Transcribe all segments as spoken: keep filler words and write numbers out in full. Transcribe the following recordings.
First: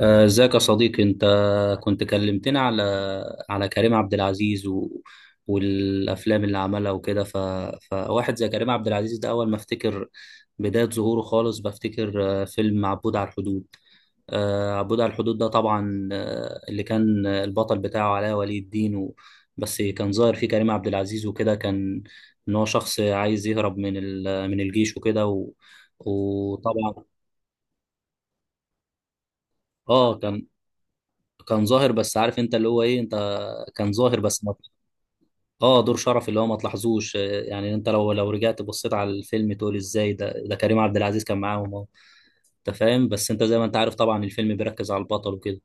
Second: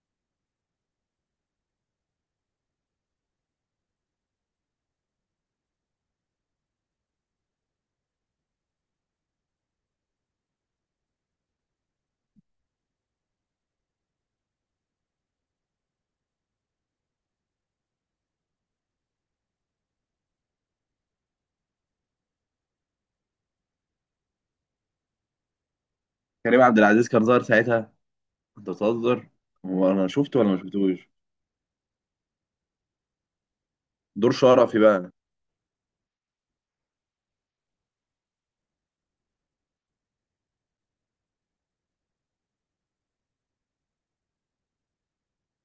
آه، ازيك يا صديقي انت؟ كنت كلمتنا على على كريم عبد العزيز و... والافلام اللي عملها وكده، ف... فواحد زي كريم عبد العزيز ده اول ما افتكر بداية ظهوره خالص بفتكر آه، فيلم عبود على الحدود. آه، عبود على الحدود ده طبعا آه، اللي كان البطل بتاعه علاء ولي الدين و... بس كان ظاهر فيه كريم عبد العزيز وكده. كان ان هو شخص عايز يهرب من ال... من الجيش وكده و... كريم عبد وطبعا. العزيز كان ظاهر ساعتها. انت بتهزر؟ هو انا اه، شفته كان ولا ما شفتوش؟ كان ظاهر، بس عارف انت اللي هو ايه انت. كان ظاهر دور بس ما... شرفي بقى. اه، دور شرف اللي هو ما تلاحظوش. آه، يعني انت لو لو رجعت بصيت على الفيلم تقول ازاي ده ده كريم عبد العزيز كان معاهم اهو. انت فاهم، بس انت زي ما انت عارف طبعا الفيلم بيركز على البطل وكده.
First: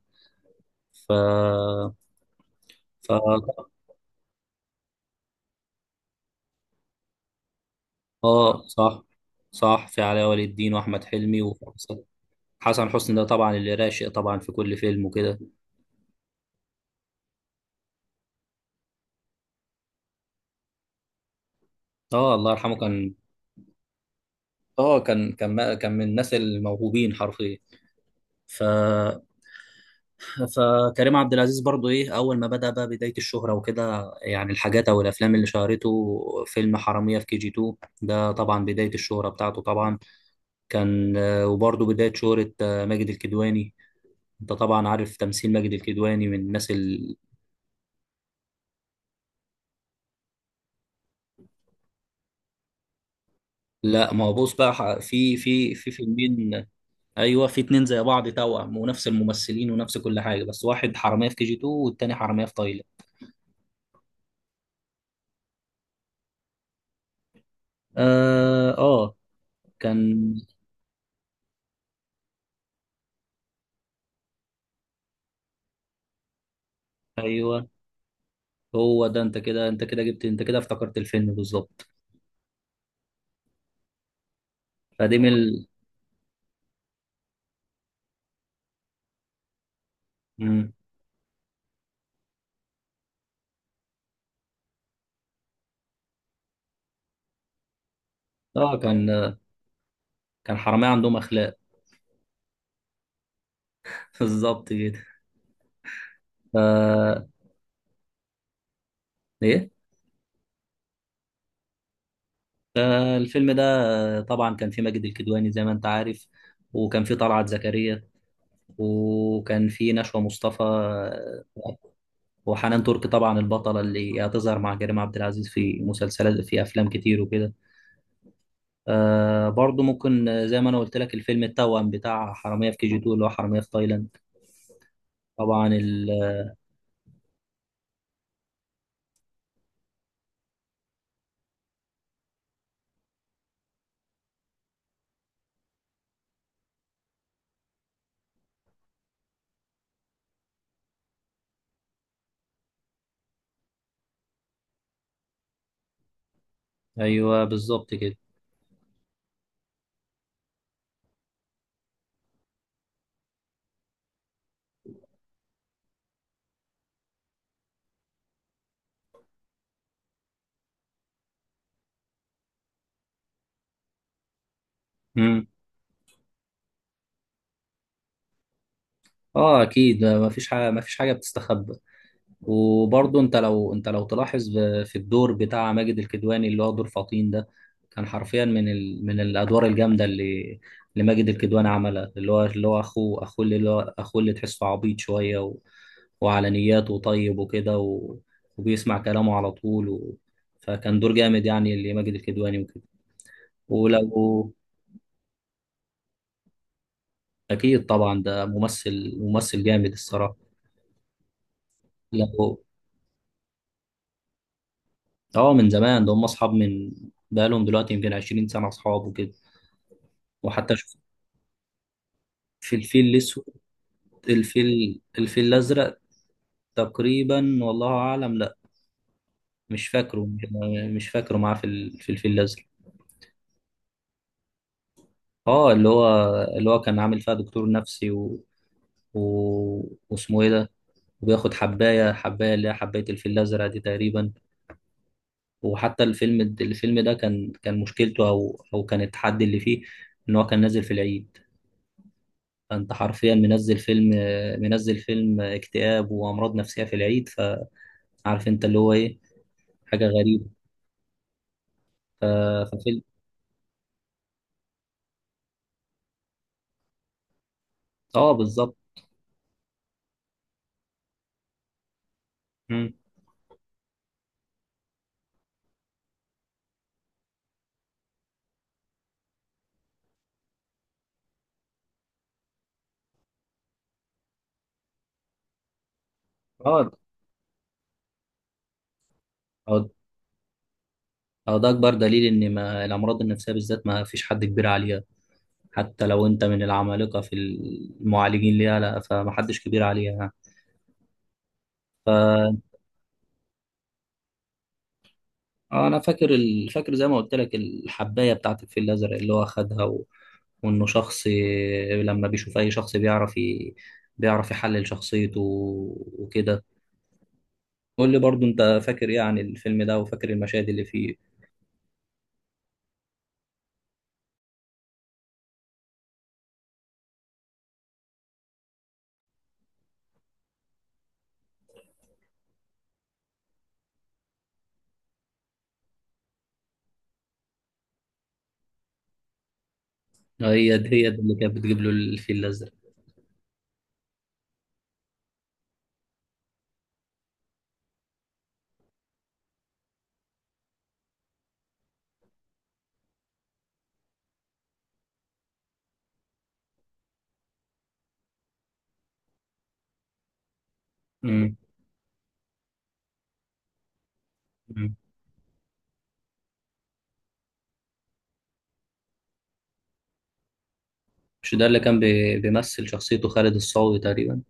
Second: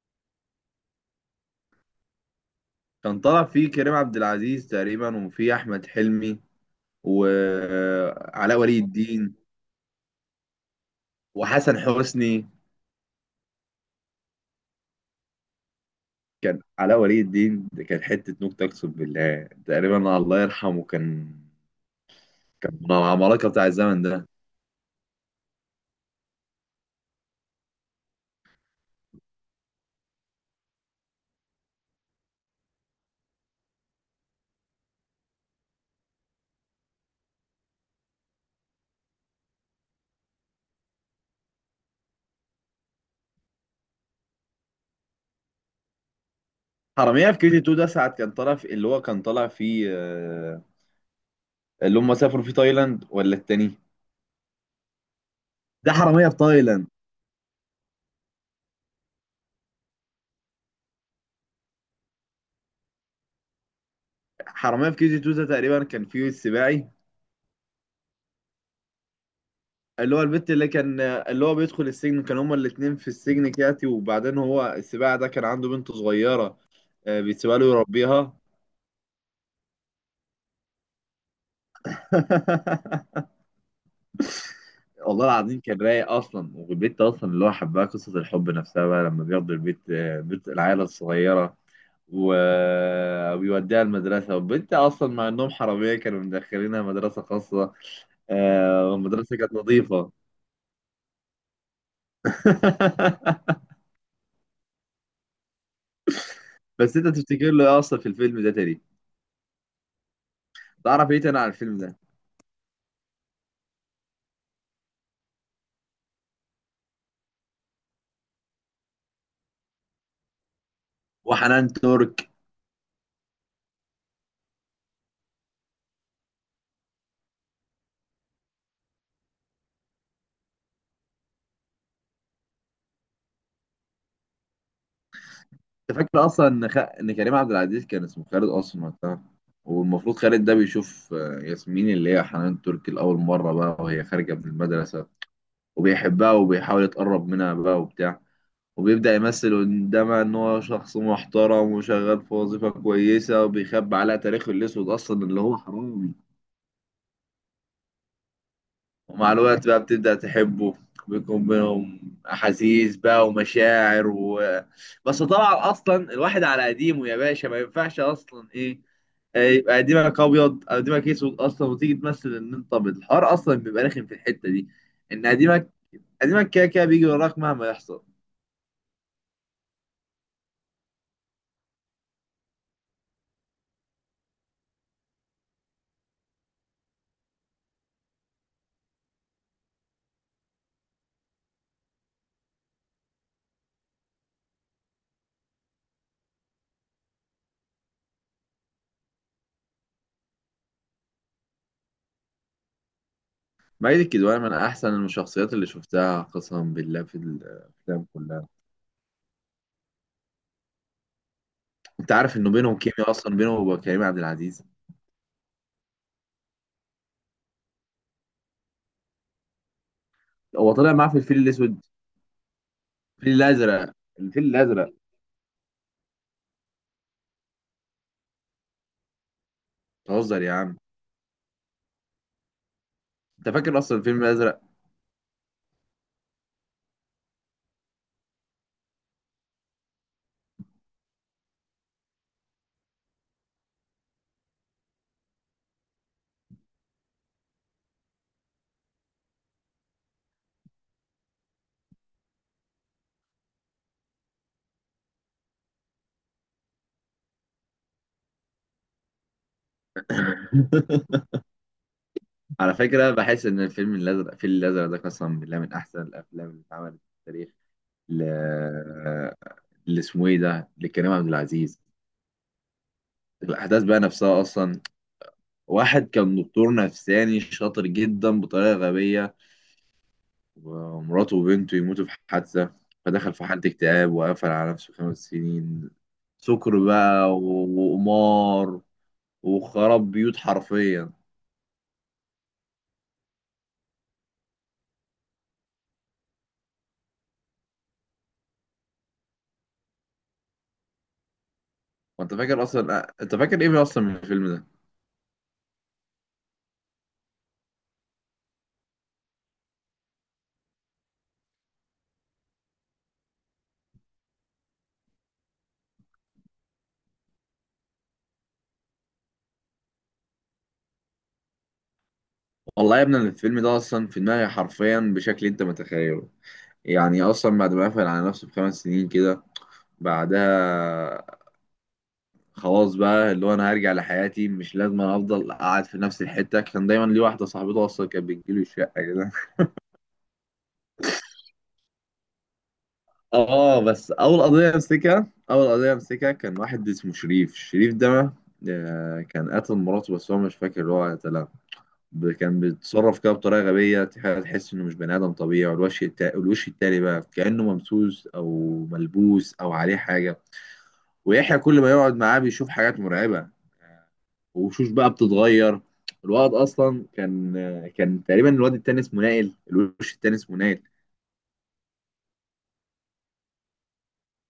ف كان طالع ف فيه كريم عبد العزيز تقريبا، وفيه احمد حلمي وعلاء اه ولي صح، الدين صح، في علاء ولي الدين واحمد حلمي وحسن وحسن حسني. حسني. ده طبعا اللي راشق طبعا في كل فيلم وكده. كان علاء ولي الدين ده كان حته نكته، اقسم بالله. تقريبا الله يرحمه، كان اه، الله كان يرحمه من كان. العمالقه بتاع الزمن ده. اه، كان كان كان من الناس الموهوبين حرفيا. ف فكريم عبد العزيز برضو ايه اول ما بدأ بقى بداية الشهرة وكده، يعني الحاجات او الافلام اللي شهرته فيلم حرامية في كي جي اتنين. ده طبعا بداية الشهرة بتاعته طبعا. كان آه، وبرضو بداية شهرة آه، ماجد الكدواني. انت طبعا عارف تمثيل ماجد الكدواني من الناس ال... حرامية في كي جي اتنين ده ساعة كان طالع في اللي هو كان طالع فيه آه، اللي هم سافروا في تايلاند ولا التاني؟ لا، ما هو بص بقى، ح- في في في ده حرامية في فيلمين. تايلاند. ايوه، في اتنين زي بعض، توأم ونفس الممثلين ونفس كل حاجة، بس واحد حرامية في كي جي اثنين والتاني حرامية في تايلاند. حرامية في كي جي اتنين ده تقريبا كان فيه السباعي، اه، آه، كان. اللي هو البت اللي كان اللي هو بيدخل السجن. كان هما الاتنين في السجن كياتي، وبعدين هو السباعي ده كان عنده بنت صغيرة، آه، بيسيبها له ايوه، يربيها. هو ده، انت كده، انت كده جبت، انت كده افتكرت الفيلم بالظبط. فدي والله من العظيم ال... كان رايق اصلا، والبت اصلا اللي هو حبها، قصة الحب نفسها بقى لما بياخدوا البت، آه، بنت مم. العيلة الصغيرة، و- وبيوديها المدرسة. والبنت أصلا مع إنهم حرامية كانوا مدخلينها مدرسة خاصة، اه، آه، كان والمدرسة كانت نظيفة. كان حرامية عندهم اخلاق. بالظبط كده. بس انت ف تفتكر له ايه اصلا في الفيلم ده تاني؟ ايه تعرف ايه تاني عن الفيلم ده؟ فالفيلم ده آه، طبعا كان فيه ماجد الكدواني زي ما انت عارف، وكان فيه طلعت زكريا، وكان فيه نشوى مصطفى آه، وحنان ترك. وحنان ترك طبعا البطلة اللي هتظهر مع كريم عبد العزيز في مسلسلات، في أفلام كتير وكده. آه، برضو ممكن آه، زي ما أنا قلت لك، الفيلم التوأم بتاع حرامية في كي جي اتنين اللي هو حرامية في تايلاند. طبعا انت ال- فاكر اصلا ان خ... ان كريم عبد العزيز كان اسمه خالد اصلا وقتها؟ والمفروض خالد ده بيشوف، آه، ياسمين اللي هي حنان ترك لاول مره بقى وهي خارجه من المدرسه، وبيحبها وبيحاول يتقرب منها بقى وبتاع. وبيبدأ يمثل قدامها إن هو شخص محترم وشغال في وظيفة كويسة، وبيخبي عليها تاريخه الأسود أصلا اللي هو حرامي. ايوه بالظبط كده. ومع الوقت بقى بتبدأ تحبه، بيكون بينهم أحاسيس بقى ومشاعر و... بس طبعا أصلا الواحد على قديمه يا باشا ما ينفعش أصلا إيه، آه، يبقى قديمك أبيض أو قديمك أسود أصلا وتيجي تمثل إن أنت أبيض. الحوار أصلا بيبقى رخم في الحتة دي. إن امم قديمك قديمك كده كده بيجي وراك مهما يحصل. اه، اكيد، ما فيش حاجه ما فيش حاجه بتستخبى. وبرضه انت لو، انت لو تلاحظ، ب- في الدور بتاع ماجد الكدواني اللي هو دور فطين ده، كان حرفيا من ال... من الادوار الجامده اللي، اللي ماجد الكدواني عملها، اللي هو، اللي هو اخوه، اخوه اللي اللي هو اخوه اللي تحسه عبيط شويه و... وعلى نياته طيب وكده و... وبيسمع كلامه على طول و... فكان دور جامد يعني اللي ماجد الكدواني وكده. ماجد الكدواني ولو، من أحسن الشخصيات اللي شفتها قسما بالله في اكيد الأفلام طبعا ده كلها. ممثل، ممثل جامد الصراحه. أنت عارف إنه لو، بينهم كيميا أصلا بينه وبين كريم عبد العزيز. اه، من زمان، ده هم اصحاب من، بقالهم دلوقتي يمكن عشرين سنه اصحاب وكده، هو وحتى طلع شوف. معاه في الفيل الأسود. في الفيل الفيل الاسود، الأزرق. الفيل الأزرق الفيل الفيل الازرق تقريبا والله اعلم. لا، مش فاكره. بتهزر يا عم. مش فاكره معاه في ال- في الفيل الازرق. انت فاكر اصلا الفيلم الازرق؟ اه، اللي هو، اللي هو كان عامل فيها دكتور نفسي و... و... واسمه ايه ده. وبياخد حبايه، حبايه اللي هي حبايه الفيل الازرق دي تقريبا. وحتى الفيلم، الفيلم ده كان كان مشكلته، او او كان التحدي اللي فيه ان هو كان نازل في العيد. فانت حرفيا منزل فيلم، منزل فيلم اكتئاب وامراض نفسيه في العيد. فعارف انت اللي هو ايه، حاجه غريبه. ف- على ففيلم، فكره بحس ان الفيلم الازرق الفيل الازرق ده قسما بالله من احسن الافلام اللي اتعملت في التاريخ. ل اه، بالظبط. اللي اسمه ايه ده لكريم عبد العزيز. مم. الاحداث بقى نفسها اصلا، واحد كان دكتور نفساني شاطر جدا بطريقه غبيه، ومراته وبنته يموتوا في حادثه، فدخل في حاله اكتئاب وقفل على نفسه خمس سنين. سكر اه. بقى و- وقمار اه. وخرب بيوت حرفيا. آه، ده اكبر دليل ان ما الامراض النفسيه بالذات ما فيش حد كبير عليها. حتى لو انت من العمالقه في المعالجين ليها لا، فمحدش كبير عليها. وانت فاكر اصلا، آه، انت فاكر ايه اصلا من الفيلم ده؟ آه، انا فاكر ال... فاكر زي ما قلت لك، الحبايه بتاعت الفيل الازرق اللي هو خدها و... وانه شخص لما بيشوف اي شخص بيعرف ي... بيعرف يحلل شخصيته وكده. قول لي برضو، انت فاكر ايه عن الفيلم ده، وفاكر المشاهد اللي فيه. والله يا ابني أنا الفيلم ده اصلا في دماغي حرفيا بشكل انت متخيله. يعني اصلا بعد ما قفل على نفسه بخمس سنين كده، بعدها خلاص بقى اللي هو انا هرجع لحياتي، مش لازم أنا افضل قاعد في نفس الحته. كان دايما ليه واحده صاحبته اصلا كانت بتجيله الشقه كده. هي دي هي دي اللي كانت بتجيب له الفيل الازرق. اه بس اول قضيه امسكها اول قضيه امسكها كان واحد اسمه شريف. شريف ده، آه، كان قتل مراته بس هو مش فاكر هو قتلها. ب- كان بيتصرف كده بطريقه غبيه، تح- تحس انه مش بني ادم طبيعي. والوش التا... الوش التاني بقى كانه ممسوس او ملبوس او عليه حاجه. مم. ويحيى كل ما يقعد معاه بيشوف حاجات مرعبه، وشوش مم. بقى بتتغير. الواد اصلا كان كان تقريبا الواد التاني اسمه نائل، الوش التاني اسمه نائل. مش ده اللي كان بي... بيمثل شخصيته خالد الصاوي تقريبا.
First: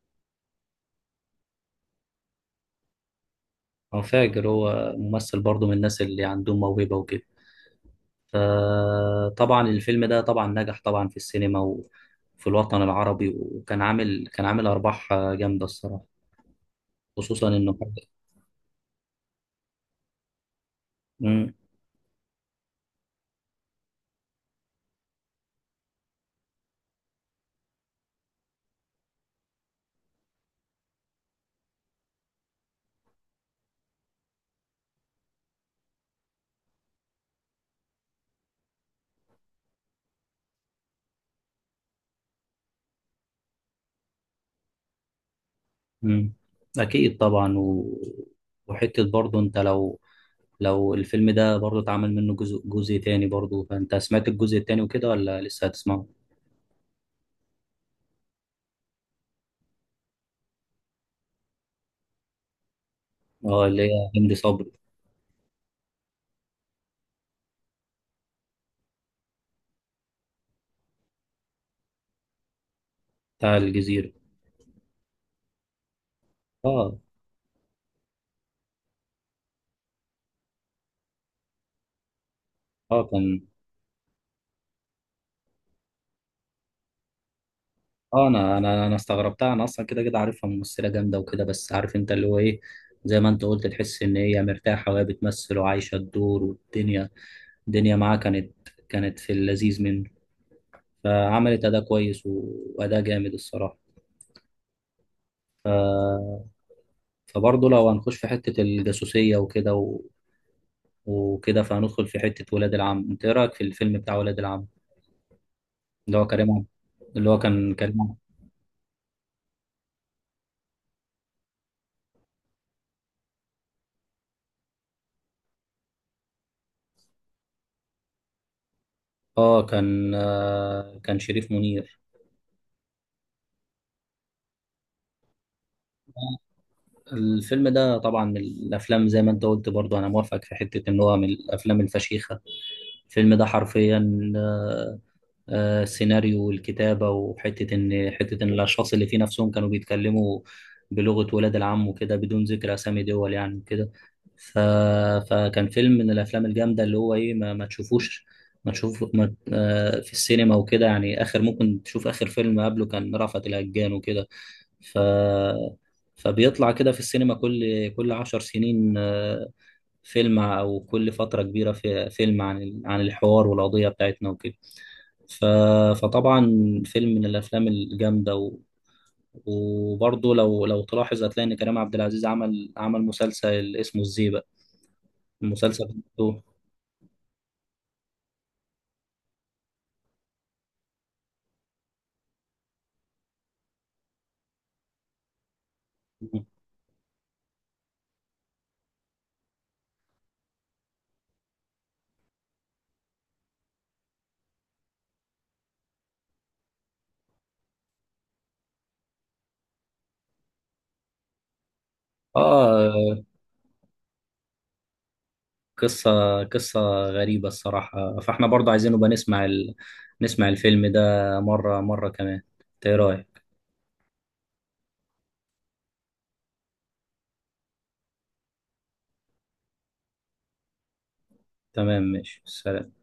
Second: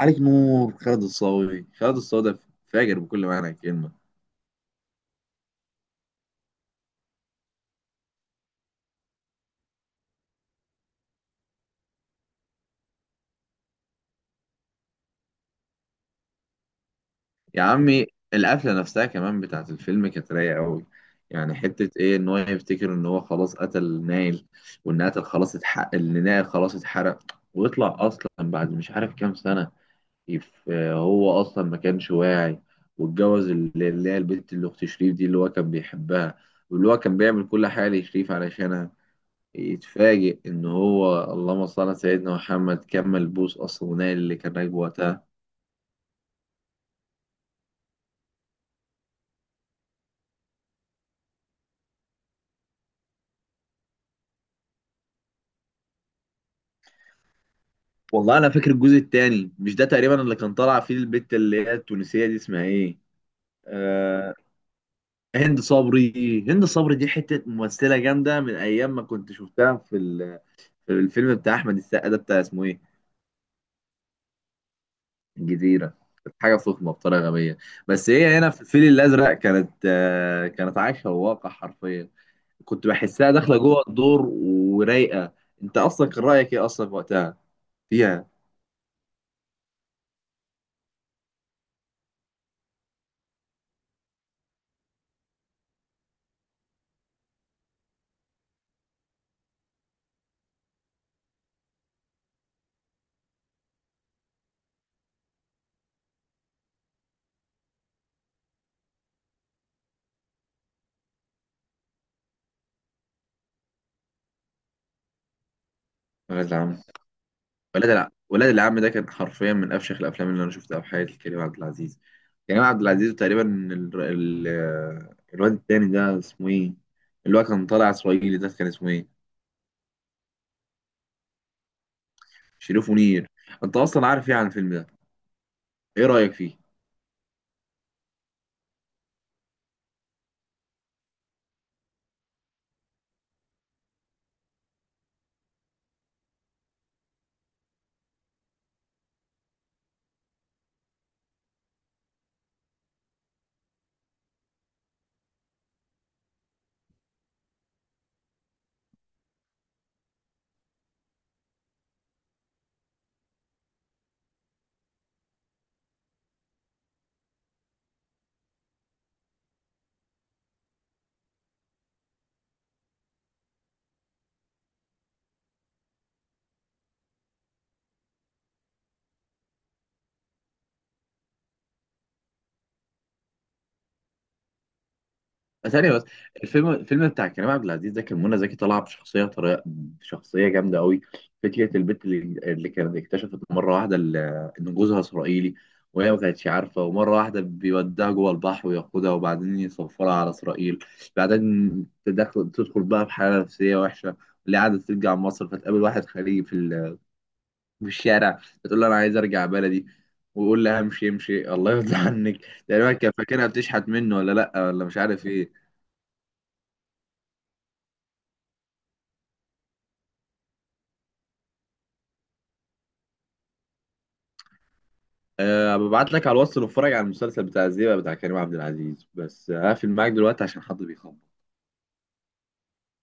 عليك نور. خالد الصاوي خالد الصاوي ده فاجر بكل معنى الكلمه. انا فاكر هو ممثل برضو من الناس اللي عندهم موهبه وكده. فطبعا الفيلم ده طبعا نجح طبعا في السينما وفي الوطن العربي، وكان عامل، كان عامل ارباح جامده الصراحه، خصوصا يا انه حاجه. عمي، القفلة نفسها كمان بتاعت الفيلم كانت رايقة أوي. مم. يعني حتة إيه، إن هو يفتكر إن هو خلاص قتل نايل، وإن قتل خلاص اتحقق إن نايل خلاص اتحرق. ويطلع أصلا بعد مش عارف كام سنة، يف... هو أصلا ما كانش واعي، واتجوز اللي اللي هي البنت اللي أخت شريف دي اللي هو كان بيحبها، واللي هو كان بيعمل كل حاجة لشريف علشانها. يتفاجئ إن هو اللهم صل على سيدنا محمد كمل بوس أصلا، ونايل اللي كان راكبه وقتها. مم. اكيد طبعا و... وحته برضه انت لو، لو الفيلم ده برضه اتعمل منه جزء جزء تاني، برضه فانت سمعت الجزء التاني وكده ولا لسه هتسمعه؟ والله انا فاكر الجزء الثاني مش ده تقريبا اللي كان طالع فيه البت اللي هي التونسيه دي، اسمها ايه؟ اه، اللي هي هند آه، صبري. هند صبري. هند صبري دي حته ممثله جامده، من ايام ما كنت شفتها في، ال- في الفيلم بتاع احمد السقا ده بتاع اسمه ايه؟ بتاع الجزيره. الجزيره. كانت حاجه فخمه اه. بطريقه غبيه. بس هي هنا في الفيل الازرق كانت آه، كانت عايشه الواقع حرفيا. كنت اه بحسها كان. داخله جوه الدور ورايقه. انت اصلا كان رايك ايه اصلا وقتها؟ اه، انا، انا انا استغربتها. انا اصلا كده كده عارفها ممثله جامده وكده، بس عارف انت اللي هو ايه، زي ما انت قلت، تحس ان هي مرتاحه وهي بتمثل وعايشه الدور والدنيا. الدنيا معاها كانت كانت في اللذيذ منه. فعملت اداء كويس و- واداء جامد الصراحه. ف... فبرضه لو هنخش في حته الجاسوسيه وكده و... وكده فهندخل في حته ولاد العم. انت ايه رايك في الفيلم بتاع ولاد العم؟ اللي هو كريم عبد-، فيها. اللي هو كان ولاد كريم الع... عبد-، ولاد العم ده كان حرفيا من افشخ الافلام اللي انا شفتها في حياتي. كريم عبد العزيز. كريم عبد العزيز تقريبا، ال... ال... الواد التاني ده اسمه ايه؟ اللي هو كان طالع اسرائيلي ده كان اسمه ايه؟ اه، كان آه كان شريف منير. شريف منير. انت اصلا عارف ايه عن الفيلم ده؟ ايه رايك فيه؟ الفيلم ده طبعا من الافلام، زي ما انت قلت برضو انا موافقك، في حته ان هو من الافلام الفشيخه. الفيلم ده حرفيا آه، آه، السيناريو والكتابه، وحته ان، حته ان الاشخاص اللي فيه نفسهم كانوا بيتكلموا بلغه ولاد العم وكده بدون ذكر اسامي دول يعني وكده. ف... فكان فيلم من الافلام الجامده اللي هو ايه، ما, ما تشوفوش، ما تشوف ما... آه، في السينما وكده. يعني اخر ممكن تشوف اخر فيلم قبله كان رأفت الهجان وكده. ف فبيطلع كده في السينما كل كل عشر سنين آه، فيلم، أو كل فترة كبيرة في فيلم عن ال- عن الحوار والقضية بتاعتنا وكده. ف... فطبعا فيلم من الأفلام الجامدة و... وبرضه لو لو تلاحظ هتلاقي إن كريم عبد العزيز عمل عمل مسلسل اسمه الزيبق. المسلسل ثانية بس. بتاعته. الفيلم الفيلم بتاع كريم عبد العزيز ده كان منى زكي طالعة بشخصية طريقة بشخصية جامدة قوي. فكرة البنت اللي, اللي كانت اكتشفت مرة واحدة ال- إن جوزها إسرائيلي وهي ما كانتش عارفة، ومرة واحدة بيوديها جوه البحر وياخدها وبعدين يسفرها على إسرائيل. بعدين تدخل تدخل بقى في حالة نفسية وحشة، اللي قاعدة ترجع مصر. فتقابل واحد خليجي في ال- في الشارع، فتقول له أنا عايز أرجع بلدي، ويقول لها امشي امشي الله يرضى عنك. تقريبا كان آه. فاكرها بتشحت منه ولا لأ، ولا مش عارف إيه. قصة قصة غريبة الصراحة. فإحنا برضه عايزين نبقى نسمع ال... نسمع الفيلم ده مرة مرة كمان. إنت إيه رأيك؟ أه، ببعت لك على الواتس نتفرج على المسلسل بتاع الزيبق بتاع كريم عبد العزيز، بس هقفل معاك دلوقتي عشان حد بيخبط. تمام، ماشي، سلام.